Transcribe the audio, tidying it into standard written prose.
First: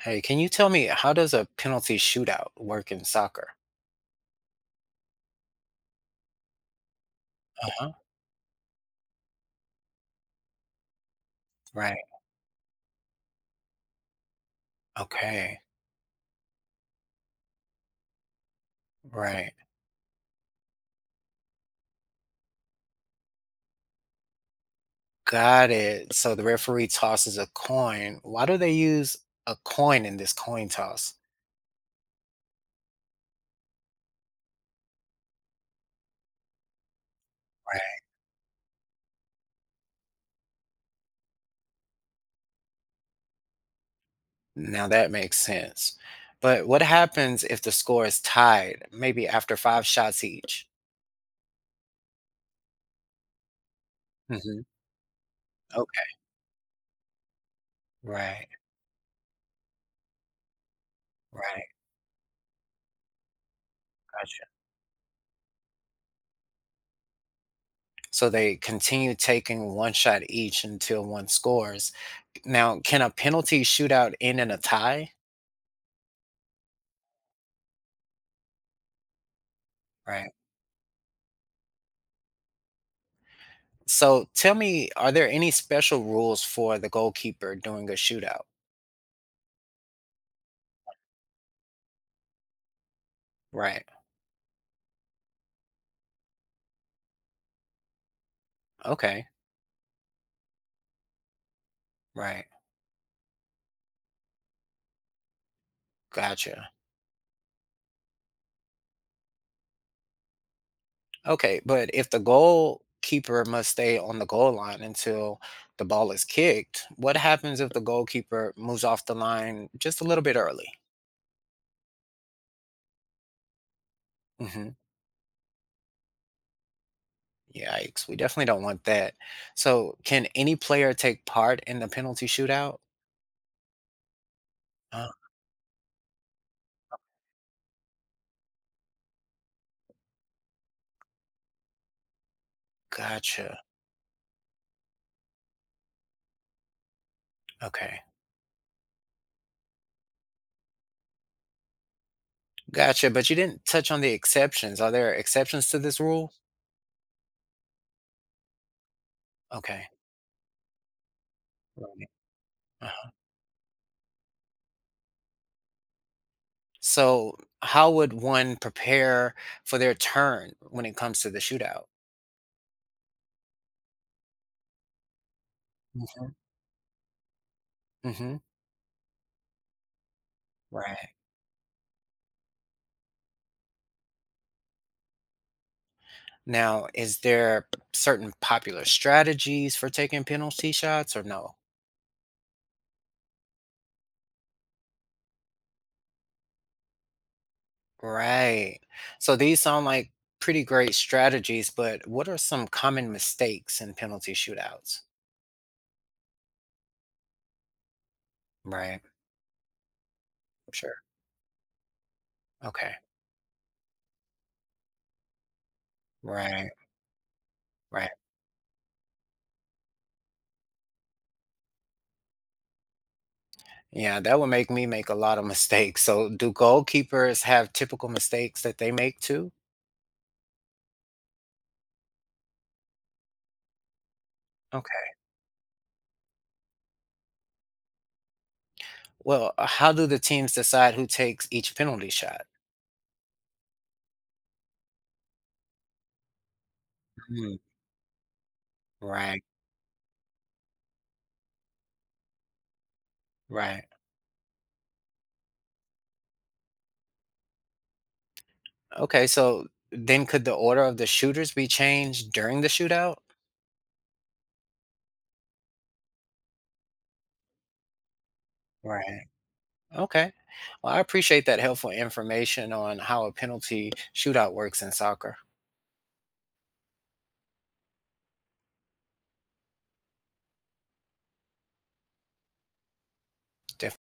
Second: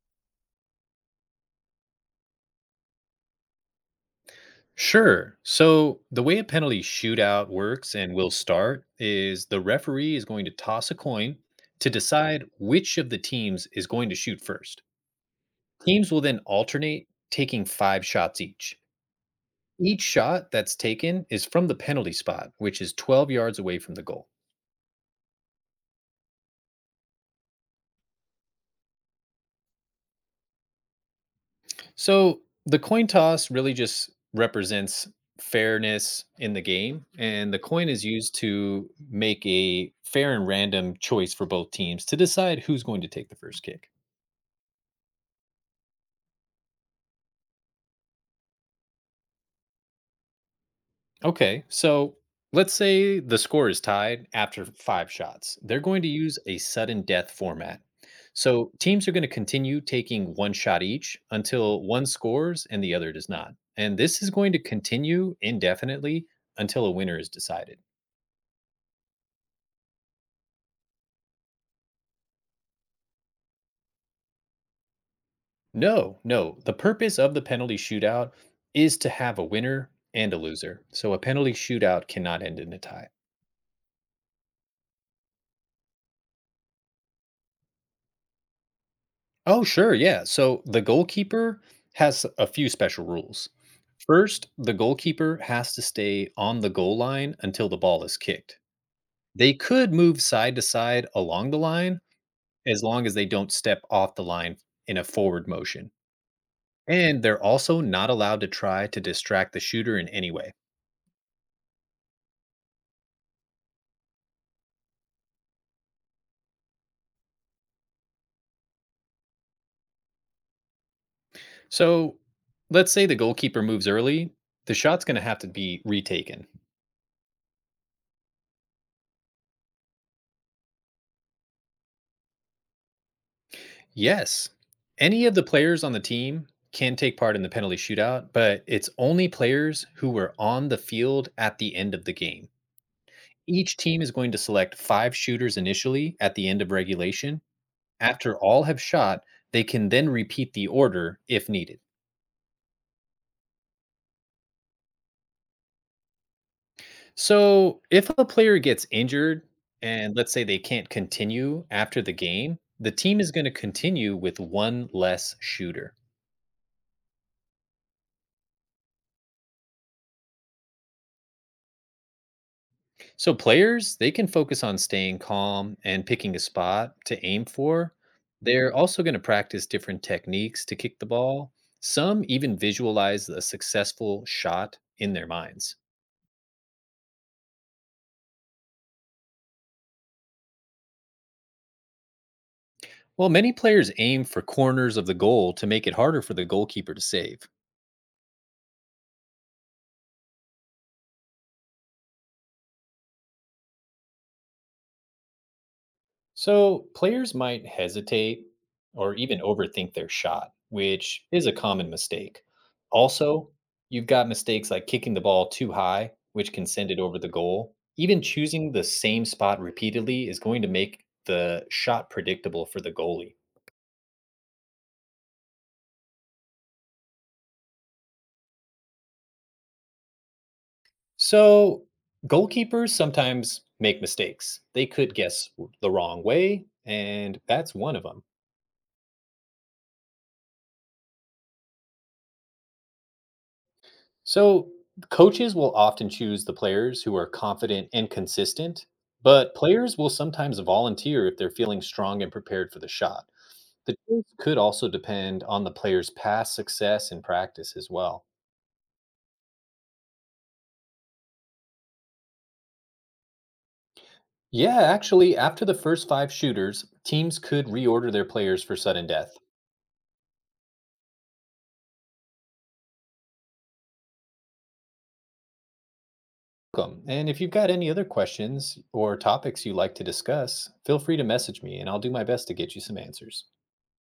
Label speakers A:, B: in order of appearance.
A: Hey, can you tell me how does a penalty shootout work in soccer?
B: Sure. So the way a penalty shootout
A: Uh-huh.
B: works and will start is the referee is going to toss a coin to
A: Right.
B: decide which of the teams is going to shoot first.
A: Okay.
B: Teams will then alternate taking five shots each.
A: Right.
B: Each shot that's taken is from the penalty spot, which is 12 yards away from the goal.
A: Got it. So the referee tosses a coin. Why do they use a coin in this coin toss?
B: So the coin toss really just represents fairness in the game, and the coin is
A: Right.
B: used to make a fair and random choice for both teams to decide who's going to take the first kick.
A: Now that makes sense. But what happens if the score is tied, maybe after five shots each?
B: Okay, so let's say the score is tied
A: Hmm.
B: after five shots. They're going to
A: Okay.
B: use a sudden death format.
A: Right.
B: So teams are going to continue taking one shot each
A: Right.
B: until one scores and the other does not. And this is
A: Gotcha.
B: going to continue indefinitely until a winner is decided.
A: So they continue taking one shot each until one scores. Now, can a penalty shootout end in a tie?
B: No, no. The purpose of the penalty shootout is to have a winner
A: Right.
B: and a loser. So a penalty shootout cannot end in a tie.
A: So tell me, are there any special rules for the goalkeeper during a shootout?
B: Oh, sure. Yeah. So the goalkeeper has a few special rules.
A: Right.
B: First, the goalkeeper has to stay on the goal line until the ball is kicked.
A: Okay.
B: They could move side to side along the line
A: Right.
B: as long as they don't step off the line in a forward motion.
A: Gotcha.
B: And they're also not allowed to try to distract the shooter in any way.
A: Okay. But if the goalkeeper must stay on the goal line until the ball is kicked, what happens if the goalkeeper moves off the line just a little bit early?
B: So let's say the goalkeeper moves early,
A: Hmm.
B: the shot's going to have to be retaken.
A: Yikes. We definitely don't want that. So can any player take part in the penalty shootout?
B: Yes,
A: Oh,
B: any of the players on the team can take part in the penalty shootout, but it's only players who were on the field at the end of the game.
A: gotcha.
B: Each team is going to select five shooters initially at the end of regulation.
A: Okay.
B: After all have shot, they can then repeat the order if needed.
A: Gotcha. But you didn't touch on the exceptions. Are there exceptions to this rule?
B: So, if a player gets injured
A: Okay.
B: and let's say they can't continue after
A: Right.
B: the game, the
A: Uh-huh.
B: team is going to continue with one less shooter.
A: So, how would one prepare for their turn when it comes to the shootout?
B: So, players, they can focus on staying calm and
A: Hmm.
B: picking a spot to aim for.
A: Hmm.
B: They're also going to practice different techniques to kick the
A: Right.
B: ball. Some even visualize a successful shot in their minds.
A: Now, is there certain popular strategies for taking penalty shots or no?
B: Well, many players aim for corners of the goal to make it harder for the goalkeeper to save.
A: Right. So, these sound like pretty great strategies, but what are some common mistakes in penalty shootouts?
B: So players might hesitate
A: Right.
B: or even overthink their shot,
A: Sure.
B: which is a common mistake.
A: Okay.
B: Also, you've got mistakes like kicking the ball too high, which can
A: Right.
B: send it over the goal.
A: Right.
B: Even choosing the same spot repeatedly is going to make the shot predictable for the goalie.
A: Yeah, that would make me make a lot of mistakes. So, do goalkeepers have typical mistakes that they make too?
B: So, goalkeepers sometimes make mistakes. They
A: Okay.
B: could guess the wrong way, and that's one of them.
A: Well, how do the teams decide who takes each penalty shot?
B: So, coaches will often choose the players who are
A: Mhm.
B: confident and consistent,
A: Right.
B: but players will sometimes volunteer if they're feeling strong and prepared for the shot.
A: Right.
B: The choice could also depend on the player's past success in practice as well.
A: Okay. So then could the order of the shooters be changed during the shootout?
B: Yeah, actually, after the first five shooters, teams could reorder their players for sudden
A: Right.
B: death.
A: Okay. Well, I appreciate that helpful information on how a penalty shootout works in soccer.
B: Welcome. And if you've got any other questions or topics you'd like to discuss, feel free to message me and I'll do my best to get you some answers.
A: Definitely.